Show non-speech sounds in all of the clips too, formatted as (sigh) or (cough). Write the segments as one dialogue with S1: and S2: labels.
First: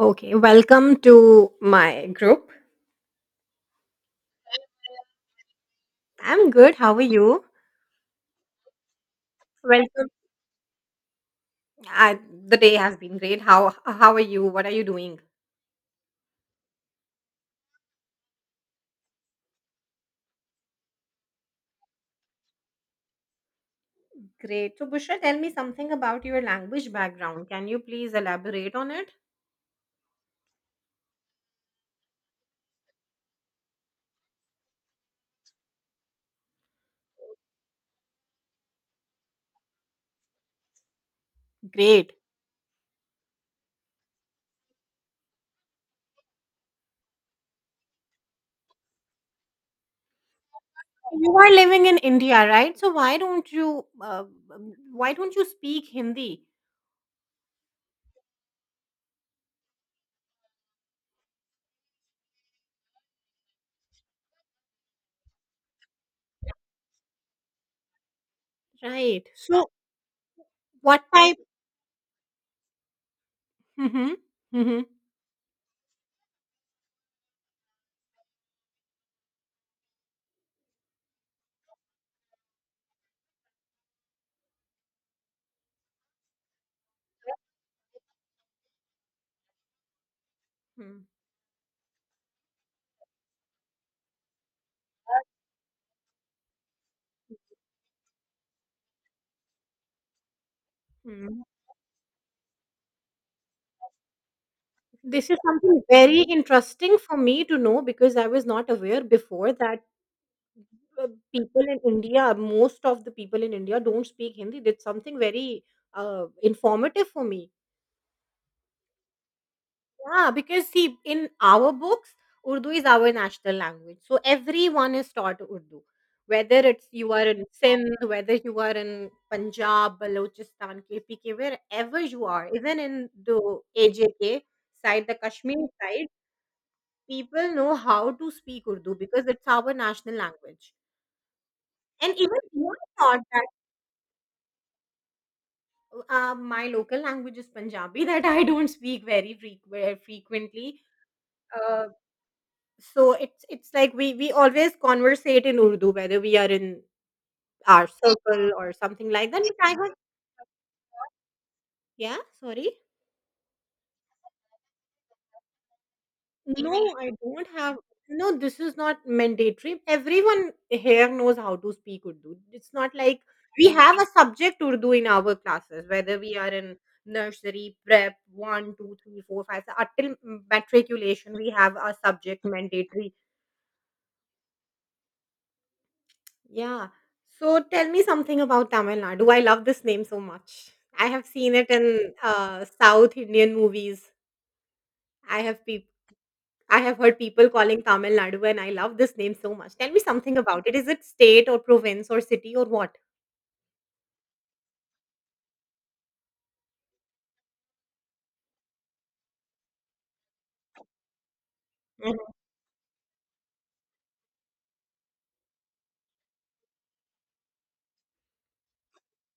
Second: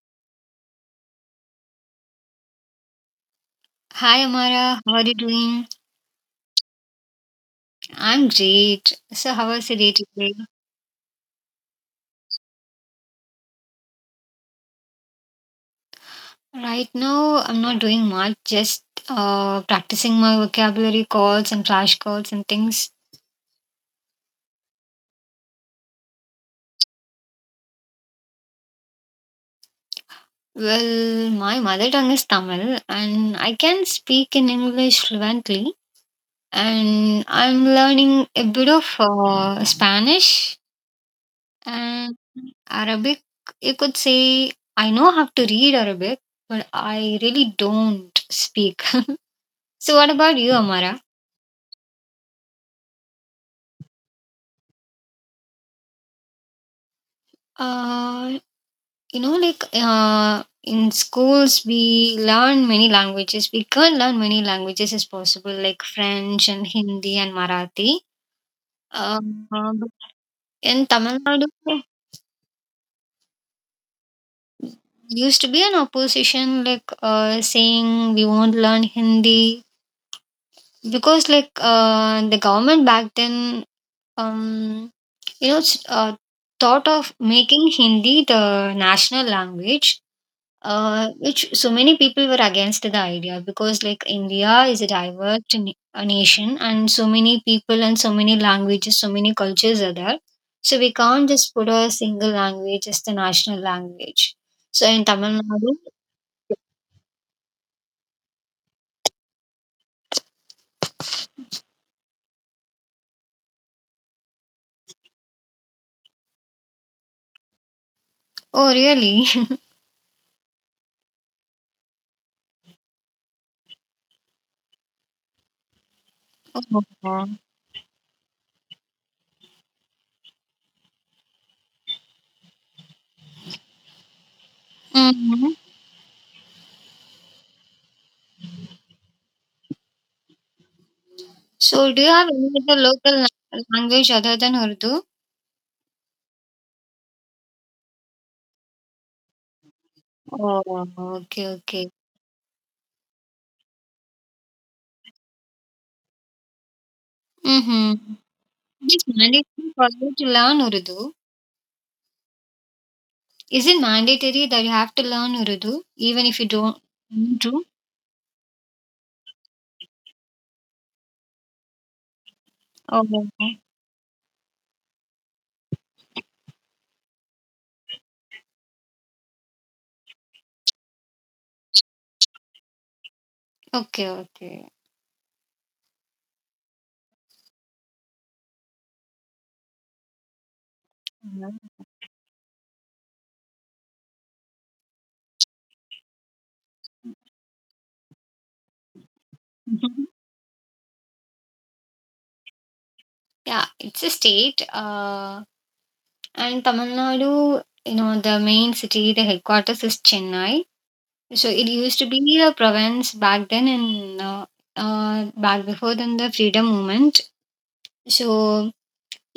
S1: Okay, welcome to my group.
S2: Hi Amara, how are you doing?
S1: I'm good. How are you?
S2: I'm great. So how was your day
S1: Welcome.
S2: today?
S1: I, the day has been great. How are you? What are you doing?
S2: Right now, I'm not doing much, just practicing my vocabulary calls and flashcards and things.
S1: Great. So, Bushra, tell me something about your language background. Can you please elaborate on it?
S2: Well, my mother tongue is Tamil and I can speak in English fluently. And I'm learning a bit of Spanish
S1: Great.
S2: and Arabic. You could say I know how to read Arabic, but I really don't speak. (laughs) So, what about you, Amara?
S1: You are living in India, right? So why don't you speak Hindi?
S2: Uh, in schools, we learn many languages. We can learn many languages as possible, like French and Hindi and Marathi.
S1: Right.
S2: Um,
S1: So
S2: uh, but in
S1: what
S2: Tamil
S1: type?
S2: Nadu, there
S1: Mm-hmm. Mm-hmm.
S2: used to be an opposition, saying we won't learn Hindi because, the government back then, um, you know, s- uh, thought of making Hindi the national language,
S1: Mm,
S2: which so many people were against the idea because, like, India is a diverse a nation and so many people and so many languages, so many cultures are there. So we can't
S1: mm.
S2: just put a single language as the national language. So in
S1: This
S2: Tamil
S1: is
S2: Nadu.
S1: something very interesting for me to know because I was not aware before that uh, people in India, most of the people in India don't speak Hindi. That's something very informative for me.
S2: Oh really? (laughs)
S1: Yeah, because see, in our books, Urdu is our national language. So everyone is taught Urdu. Whether it's you are
S2: Oh.
S1: in Sindh, whether you are in Punjab, Balochistan, KPK, wherever you are, even in the AJK side, the
S2: Hmm.
S1: Kashmir side, people know how to speak Urdu because it's our national language.
S2: So do you
S1: And
S2: have
S1: even
S2: any
S1: we are
S2: other local
S1: taught.
S2: language other than Urdu?
S1: My local language is Punjabi (laughs) that I don't speak very
S2: Oh,
S1: frequently.
S2: okay, okay.
S1: Uh, so it's like we always conversate in Urdu whether we are in our
S2: Mm-hmm.
S1: circle or
S2: Is
S1: something like that. But
S2: mandatory
S1: I
S2: for
S1: was
S2: you to learn Urdu?
S1: Yeah, sorry.
S2: Is it mandatory that you have to learn Urdu even if you
S1: No,
S2: don't
S1: I
S2: want
S1: don't
S2: to?
S1: have. No, this is not mandatory. Everyone here knows how to speak Urdu. It's not like
S2: Oh,
S1: we have a subject Urdu in our classes, whether we are in nursery, prep, one, two, three, four, five, so until matriculation, we have a subject mandatory.
S2: okay, okay.
S1: Yeah. So tell me something about Tamil Nadu. I love this name so much. I have seen it
S2: Mhm.
S1: in South Indian movies. I have people. I have heard people calling Tamil Nadu, and I love this name so much. Tell me
S2: Mhm.
S1: something about it. Is it state or province or city or what?
S2: Yeah, it's a state. And Tamil Nadu, you know, the main city, the headquarters is Chennai. So it used to
S1: Mhm.
S2: be a province back then, and back before then, the freedom movement. So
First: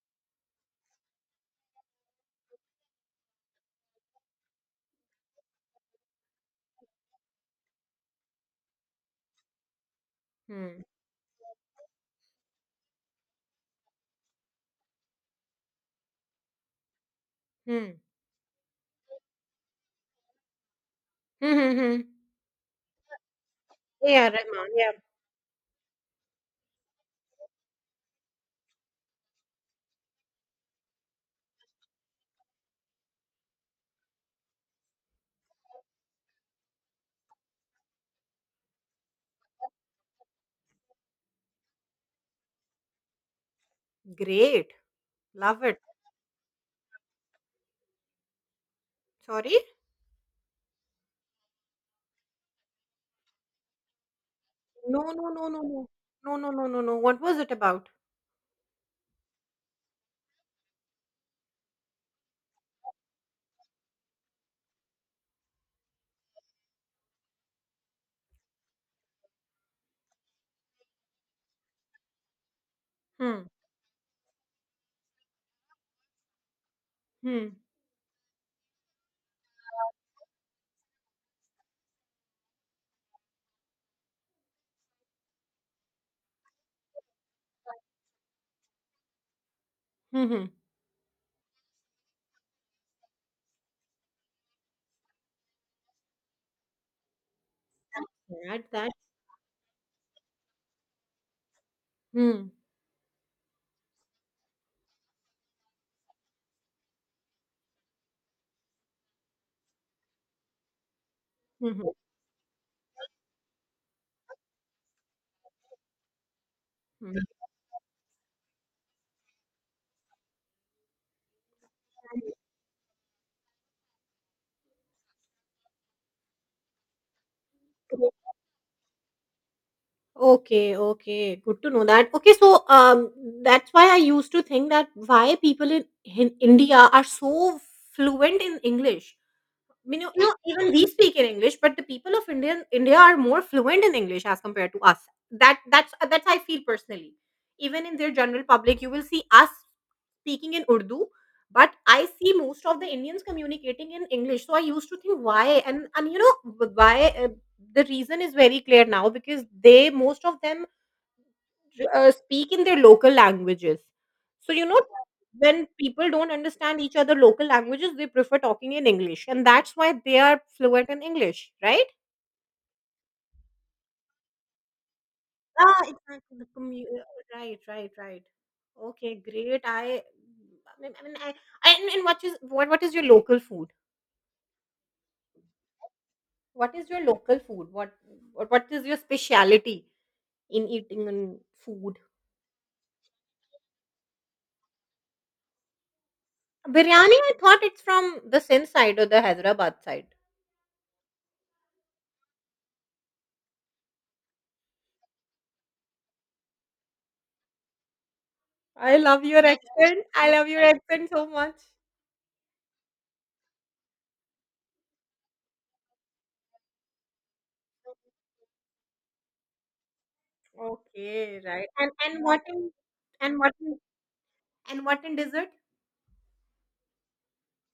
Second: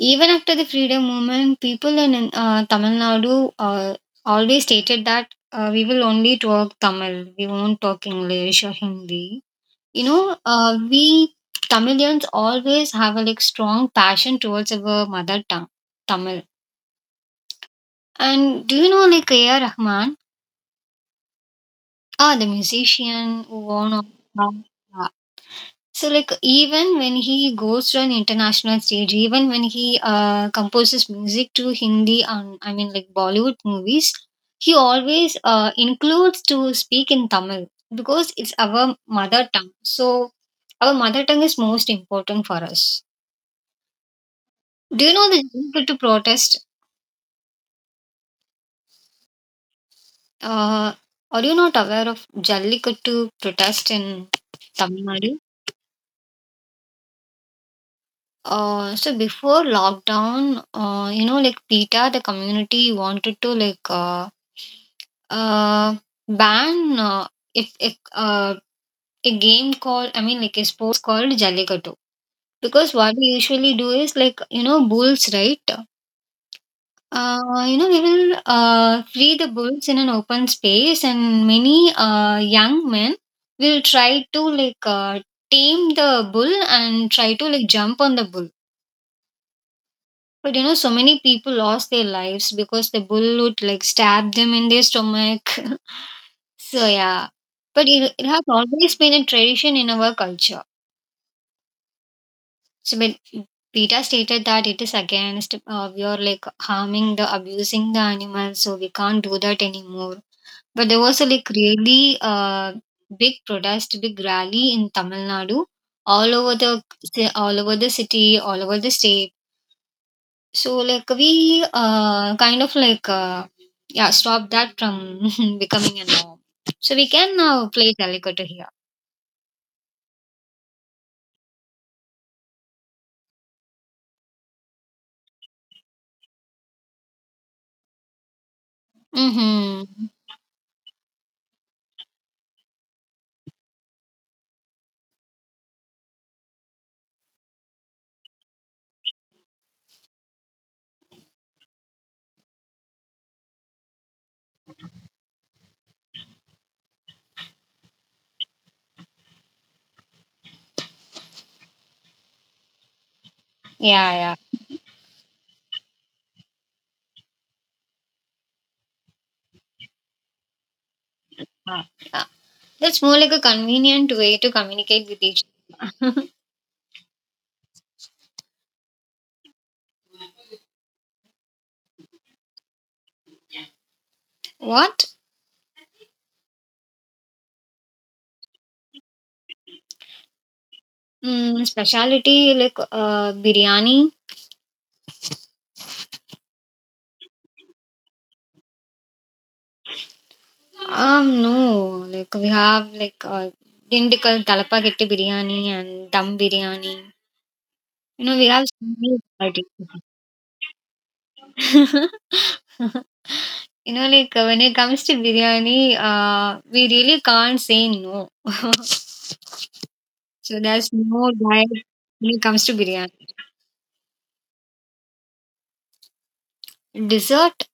S2: even after the freedom movement, people in Tamil Nadu always stated that we will only talk Tamil, we won't talk English or Hindi. You know, uh,
S1: Hmm.
S2: we Tamilians always have a like strong passion towards our mother tongue, Tamil.
S1: Hmm.
S2: And do you know like A.R. Rahman,
S1: Hmm. Hmm. Hmm.
S2: ah, the musician who won
S1: Yeah, Rahman. Yeah.
S2: Oscar? So, like, even when he goes to an international stage, even when he composes music to Hindi, I mean, like Bollywood movies, he always includes to speak in Tamil because it's our mother tongue. So, our mother tongue is most important for us.
S1: Great.
S2: Do you know the
S1: Love it.
S2: Jallikattu protest?
S1: Sorry?
S2: Uh, are you not aware of Jallikattu protest in
S1: No,
S2: Tamil
S1: no,
S2: Nadu?
S1: no, no, no. No, no, no, no, no. What was it about?
S2: So before lockdown, you know, like PETA, the community wanted to uh, ban, if a game called, I mean, like a sports called Jallikattu. Because what we
S1: Hmm.
S2: usually do is like, you know, bulls, right?
S1: Hmm.
S2: You know, we will free the bulls in an open space, and many young men will try to tame the bull and try to like jump on the bull.
S1: Hmm. Hmm.
S2: But you know, so many people lost their lives because the bullet like stabbed them in their stomach. (laughs) So yeah, but
S1: That's
S2: it has
S1: sad. That.
S2: always been a tradition in our culture.
S1: Hmm.
S2: So but Peter stated that it is against, we are like harming the abusing the animals, so we can't do that anymore. But there was a like
S1: Hmm.
S2: really big protest, big rally in Tamil Nadu, all over the all over the city, all over the state. So like we kind of like yeah stop that from (laughs) becoming a norm. So we can now play
S1: Hmm.
S2: Calicoto here.
S1: Okay, okay. Good to know that. Okay, so that's why I used to think that why in India are so fluent in English.
S2: Mm-hmm.
S1: Mean you know, even we speak in English, but the people of India are more fluent in English as compared to us. That's I feel personally. Even in their general public, you will see us speaking in Urdu, but I see most of the Indians communicating in English. So I used to think why, and you know why. The reason is very clear now because they most of them speak in their local languages.
S2: Yeah, yeah,
S1: So, you know, when people don't understand each other local languages, they prefer talking in English. And that's why they are fluent in English,
S2: yeah,
S1: right?
S2: yeah. That's more like a convenient way to communicate with each.
S1: Ah, exactly. Right, right, right. Okay, great. I mean, I mean, I- and what is what is your local food?
S2: What?
S1: What is your local food? What is your speciality in eating and
S2: Mm,
S1: food?
S2: speciality like biryani?
S1: Biryani, I thought it's from the Sindh side or the Hyderabad side.
S2: No. Like we have indical talapageti biryani and dum biryani. You know we have so
S1: I
S2: many
S1: love your accent. I love your accent so much.
S2: varieties. (laughs) You know, when it comes to biryani, we really can't say no. So there's no
S1: Okay, right.
S2: diet
S1: And
S2: when
S1: what
S2: it comes
S1: in
S2: to biryani.
S1: and what in, and what in dessert?
S2: Dessert,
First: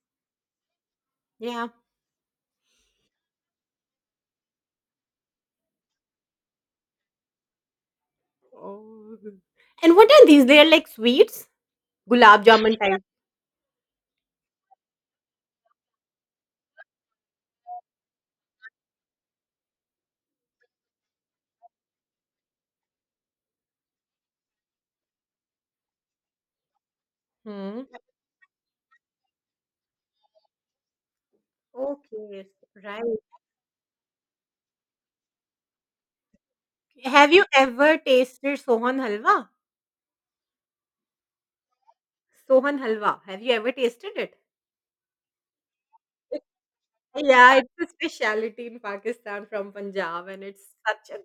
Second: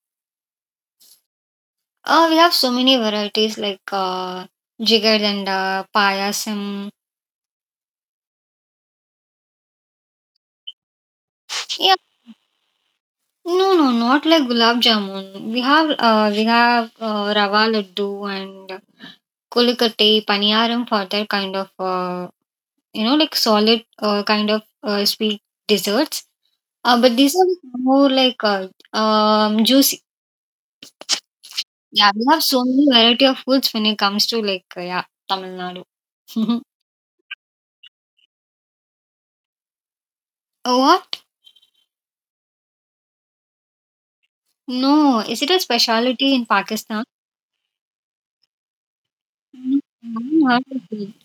S1: Yeah.
S2: we have so many varieties jigardanda, payasam.
S1: Oh. And what are these? They are like sweets,
S2: Yeah,
S1: gulab jamun type.
S2: no, no, not like gulab jamun. We have rava laddu and kolikatti, paniyaram for that kind of you know like solid kind of sweet desserts. But these are
S1: Hmm.
S2: more like juicy. Yeah, we have
S1: Okay,
S2: so many
S1: right.
S2: variety of foods when it comes to yeah, Tamil Nadu. (laughs)
S1: Have you ever tasted Sohan halwa?
S2: Oh, what?
S1: Sohan halwa. Have you ever tasted it?
S2: No, is it a specialty in
S1: It's-
S2: Pakistan?
S1: yeah, it's a specialty in Pakistan from
S2: Mm,
S1: Punjab, and
S2: I
S1: it's
S2: haven't heard of
S1: such
S2: it.
S1: a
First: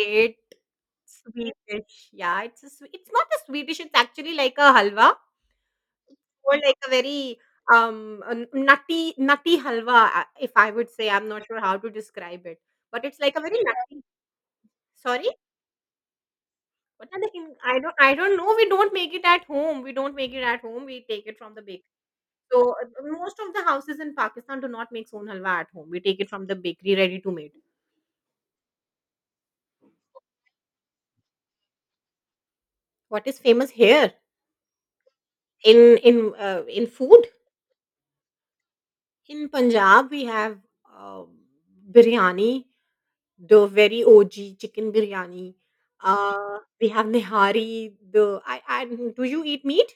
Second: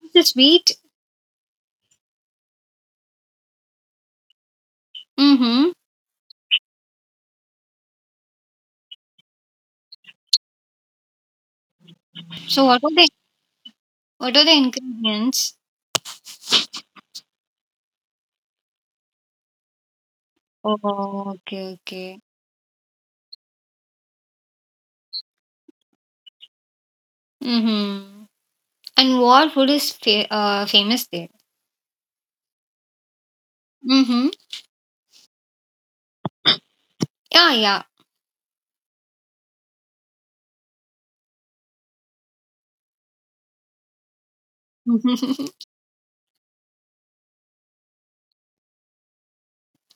S2: It's a sweet.
S1: sweet dish. Yeah, it's not a sweet dish, it's actually like a halwa
S2: Mm-hmm.
S1: or like a very, nutty halwa, if I would say. I'm not sure how to describe it,
S2: So what are
S1: but
S2: the
S1: it's like a very nutty. Sorry?
S2: ingredients?
S1: What are the thing I don't know. We don't make it at home. We don't make it at home. We take
S2: Oh,
S1: it from the
S2: okay,
S1: bakery.
S2: okay.
S1: So, most of the houses in Pakistan do not make soon halwa at home. We take it from the bakery ready to made.
S2: Mm-hmm. And what food is famous there?
S1: What is famous here
S2: Mm-hmm.
S1: in in food?
S2: Yeah, yeah.
S1: In Punjab, we have uh, biryani, the very OG chicken biryani.
S2: (laughs)
S1: We have nihari. I, do you eat meat?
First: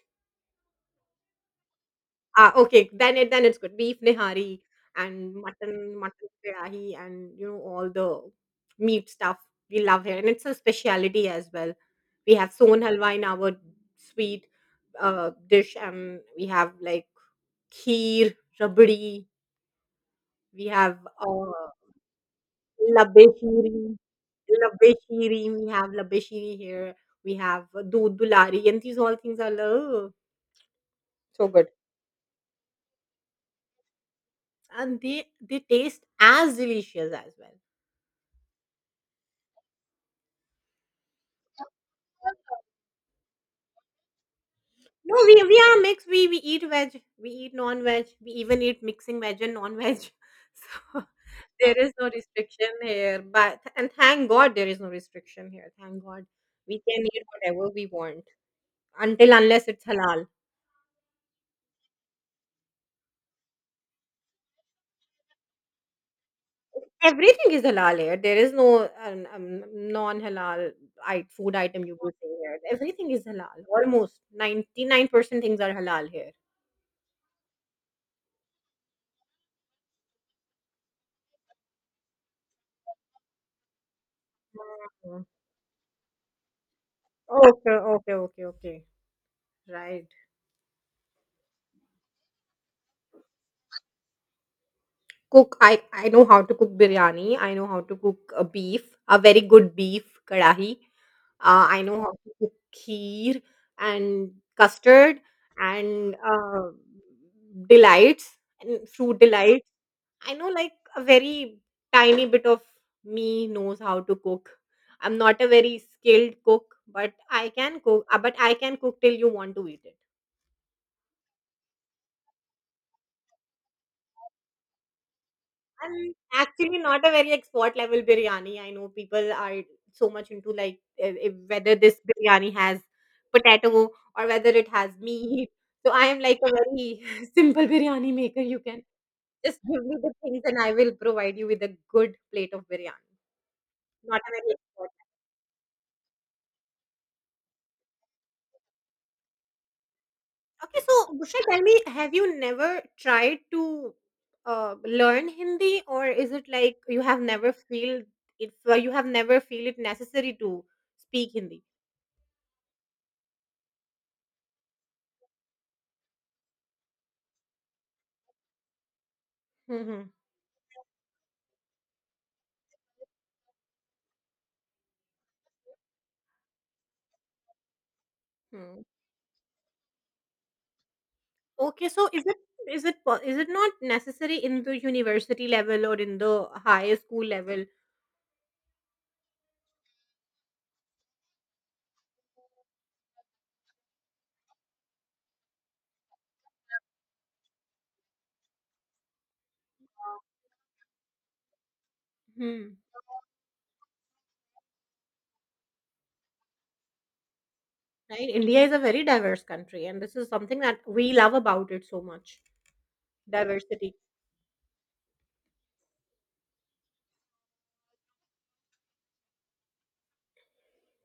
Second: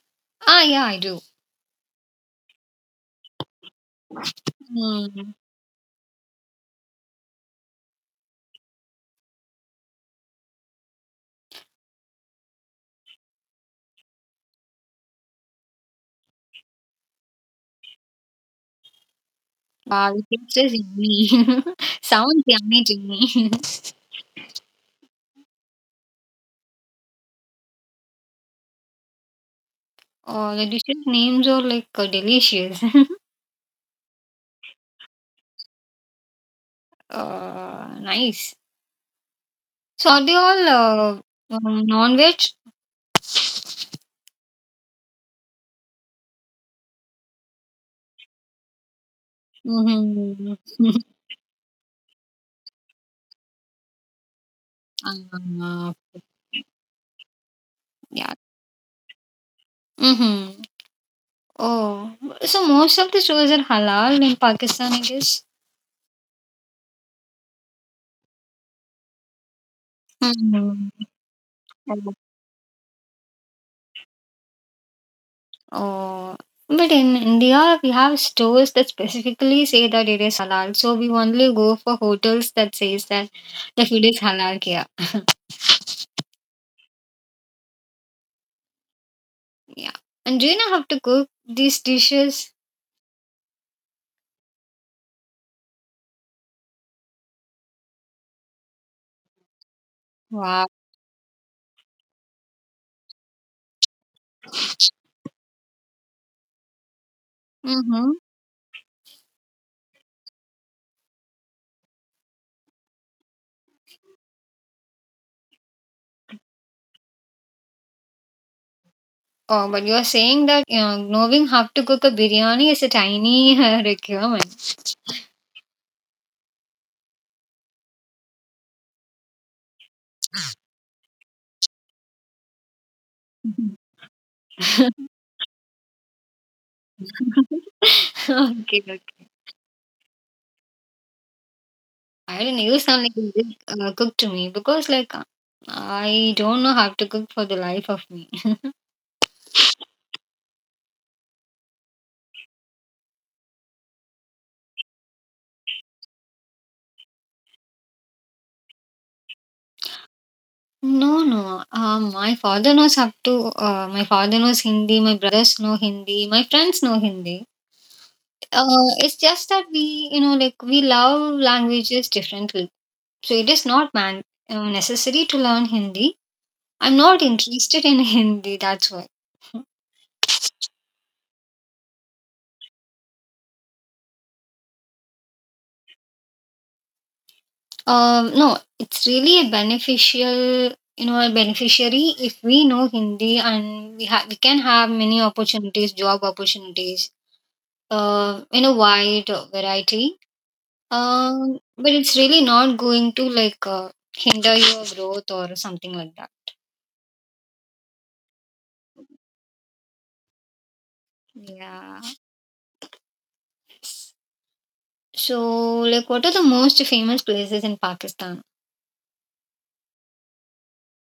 S2: Ah, yeah, I do.
S1: Ah, okay, then it's good. Beef nihari
S2: Mm.
S1: and mutton biryani, and you know all the meat stuff we love here, and it's a speciality as well. We have son halwa in our sweet dish, and we have like kheer, rabdi.
S2: Wow, it
S1: We
S2: tastes
S1: have
S2: yummy.
S1: uh,
S2: (laughs) Sounds yummy to me. (laughs)
S1: Labeshiri, Labeshiri, we have Labeshiri here. We have Doodh Dulari, and these all things are lo
S2: The dishes
S1: so
S2: names are
S1: good.
S2: like delicious. (laughs)
S1: And they taste as delicious as well.
S2: Uh, nice. So are they all non-veg?
S1: No, we are mixed. We eat veg, we eat non veg, we even eat mixing veg and non veg.
S2: Mm-hmm.
S1: (laughs) So there is no restriction here. But and thank God there is no restriction here.
S2: (laughs)
S1: Thank
S2: Uh,
S1: God we can eat whatever we want
S2: yeah.
S1: until unless it's halal.
S2: Mm-hmm. Oh, so most of the stores are halal in Pakistan, I guess.
S1: Everything is halal here. There is no non-halal
S2: Hmm.
S1: food item you will see here. Everything is halal. Almost 99% things are halal here.
S2: Oh, but in India, we have stores that specifically say that it is halal. So we only go for hotels that says that the food is halal. Yeah,
S1: Mm. Okay, okay, okay, okay.
S2: yeah.
S1: Right.
S2: And do you know how to cook these dishes?
S1: Cook. I know how to cook biryani. I know how to cook a beef, a very good beef
S2: Wow.
S1: kadahi. I know how to cook kheer and custard, and
S2: Mm-hmm.
S1: delights, and fruit delights. I know like a very tiny bit of me knows how to cook. I'm not a very skilled cook, but I can cook. But I can cook till you want to
S2: Oh,
S1: eat
S2: but
S1: it.
S2: you're saying that you knowing how to cook a biryani is a tiny requirement.
S1: I'm actually not a very expert level biryani. I know people are so much into like whether this biryani has potato
S2: (laughs)
S1: or whether it has meat. So I am like a very (laughs) simple
S2: Okay,
S1: biryani maker. You can
S2: okay.
S1: just give me the things and I will provide you with a good
S2: I
S1: plate
S2: don't know.
S1: of
S2: You sound
S1: biryani.
S2: like a good cook
S1: Not
S2: to
S1: a
S2: me
S1: very
S2: because, like, I don't know how to cook for the life of me. (laughs)
S1: Okay, so Bushra, tell me, have you never tried to learn Hindi, or is it like you have never feel it? You have never feel it necessary to
S2: No,
S1: speak Hindi.
S2: no. My father knows how to. My father knows Hindi. My brothers know Hindi. My friends know Hindi. It's just that
S1: Hmm.
S2: we, you know, like we love languages differently. So it is not man necessary to learn Hindi. I'm not interested in Hindi,
S1: Hmm.
S2: that's why.
S1: Okay, so is it not necessary in the university level or in the high school level?
S2: No, it's really a beneficial, you know, a beneficiary if we know Hindi and we have we can have many opportunities, job opportunities, in a wide variety. But it's really not
S1: Hmm.
S2: going to like hinder your growth or something like that.
S1: Right? India is a very diverse country, and this is something that we love about it so
S2: Yeah.
S1: much. Diversity.
S2: So, like, what are the most famous places in Pakistan?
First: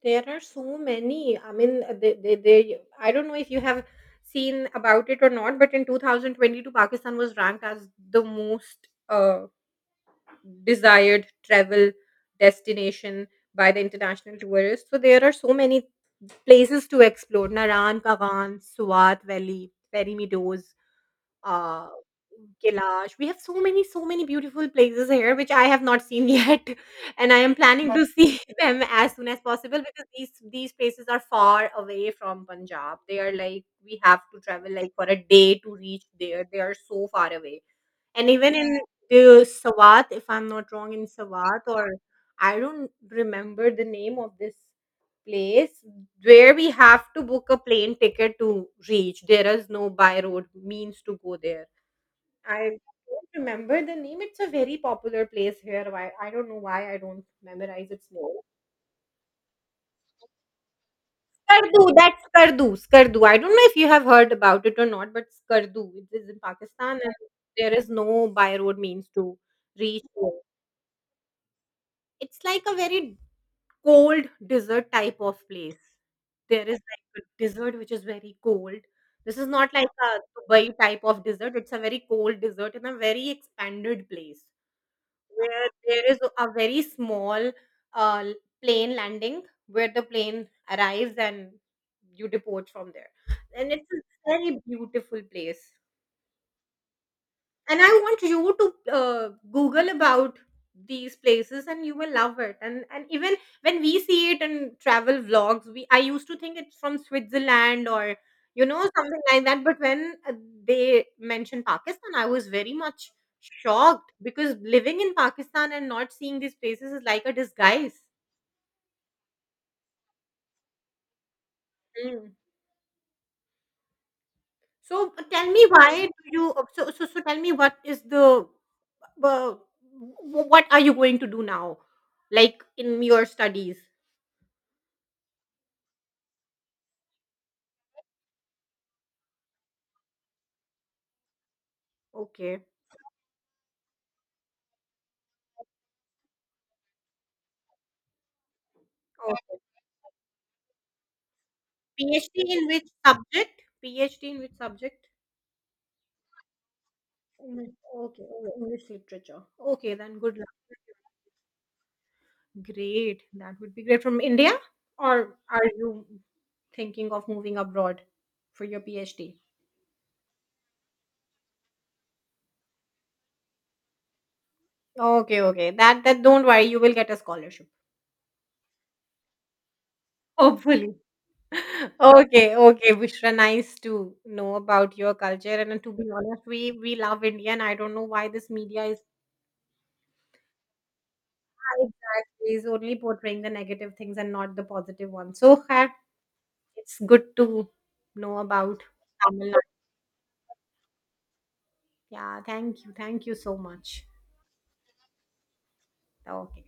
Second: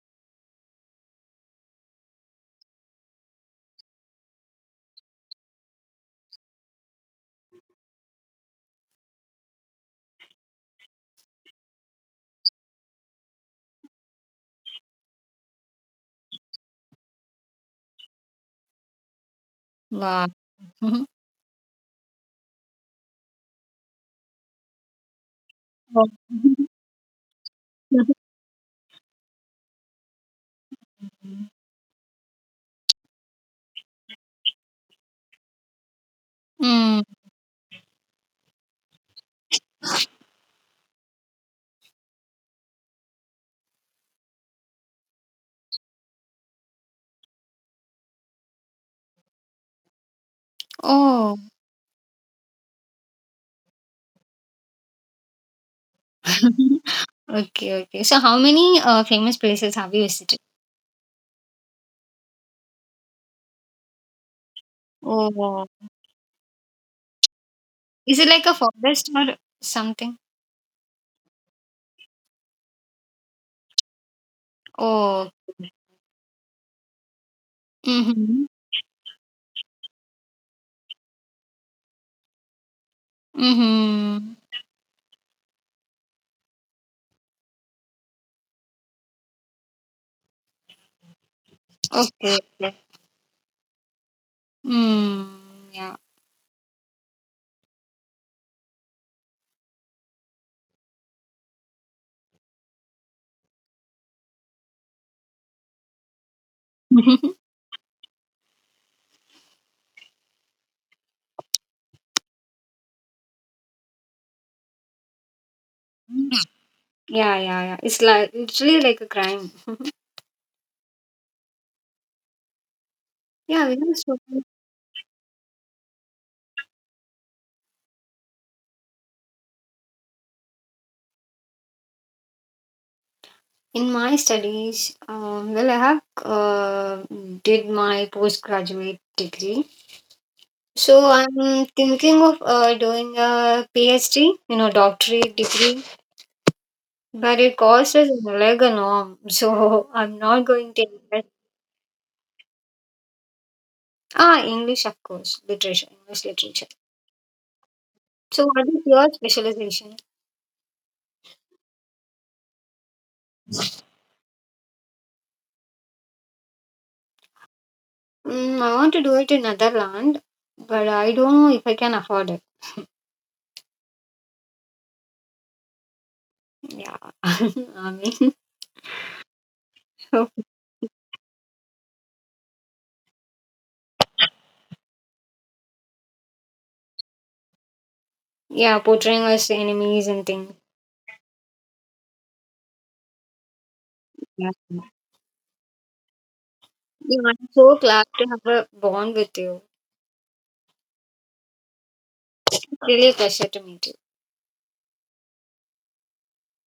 S1: There are so many. I don't know if you have seen about it or not, but in 2022, Pakistan was ranked as the most desired travel destination by the international tourists. So there are so many places to explore. Naran, Kavan, Swat Valley, Fairy
S2: Wow. (laughs)
S1: Meadows, uh, Kailash. We have so many, so many beautiful places here which I have not seen
S2: Mhm.
S1: yet,
S2: Oh.
S1: (laughs) and I am planning to
S2: (laughs)
S1: see (laughs) them as soon as possible because these places are far away from Punjab. They are like we have to travel like for a day to reach there. They are
S2: Mm.
S1: so far away. And even in the Sawat, if I'm not wrong, in Sawat, or I don't remember the name of this place where we have to book a plane ticket to reach. There is no by road means to go
S2: Oh.
S1: there. I don't remember the name. It's a very popular place here. Why I don't know why I
S2: (laughs)
S1: don't
S2: Okay,
S1: memorize
S2: okay.
S1: its
S2: So,
S1: name.
S2: how many famous places have you visited?
S1: Skardu, that's Skardu. Skardu. I don't know if you have heard about it or not, but
S2: Oh,
S1: Skardu. It is in Pakistan, and there is
S2: is
S1: no
S2: it like a
S1: by road means
S2: forest
S1: to
S2: or
S1: reach.
S2: something?
S1: It's like a very cold desert type
S2: Oh,
S1: of place. There is like a desert which is very
S2: mm-hmm.
S1: cold. This is not like a Dubai type of desert. It's a very cold desert in a very expanded
S2: Mm-hmm.
S1: place where there is a very small uh, plane landing where the plane arrives and you
S2: Okay,
S1: deport
S2: okay.
S1: from there. And it's a very beautiful place,
S2: Mm, yeah.
S1: and I want you to uh, google about these places and you will love it. And even when we see it in travel vlogs, we I used to think it's from
S2: (laughs)
S1: Switzerland or you know something like that, but when they mentioned Pakistan, I was very much shocked because living in Pakistan and not seeing these places is like a
S2: Yeah, yeah, yeah.
S1: disguise.
S2: It's like literally like a crime. Yeah, we have so many.
S1: So tell me why do you so so so tell me what is the what are you going to do now like in your studies?
S2: In my studies, well, I have did my postgraduate degree. So I'm thinking of
S1: Okay.
S2: doing a PhD, you know, doctorate degree. But it costs us an organ,
S1: Oh,
S2: so (laughs) I'm not going to invest.
S1: PhD in which subject? PhD in
S2: Ah,
S1: which
S2: English, of
S1: subject?
S2: course, literature, English literature.
S1: English. Okay,
S2: So,
S1: okay,
S2: what is
S1: English
S2: your
S1: literature. Okay,
S2: specialization?
S1: then good luck. Great. That would be great from India, or are you thinking of moving abroad
S2: Mm,
S1: for
S2: I
S1: your
S2: want to do it
S1: PhD?
S2: in Netherlands, but I don't know if I can afford it.
S1: Okay, okay. That don't worry, you will
S2: Yeah,
S1: get a
S2: (laughs)
S1: scholarship.
S2: I mean, (laughs)
S1: Hopefully. Okay, okay, Bushra, nice to know about your culture. And to be honest, we love India, and I don't know why this
S2: yeah,
S1: media is
S2: portraying us enemies and things.
S1: exactly is only portraying the negative things and
S2: Yeah,
S1: not the positive ones. It's
S2: yeah,
S1: good
S2: I'm
S1: to
S2: so glad to
S1: know
S2: have a
S1: about
S2: bond with
S1: Tamil
S2: you.
S1: Nadu. Yeah,
S2: Really a
S1: thank you
S2: pleasure
S1: so
S2: to meet you.
S1: much. Okay.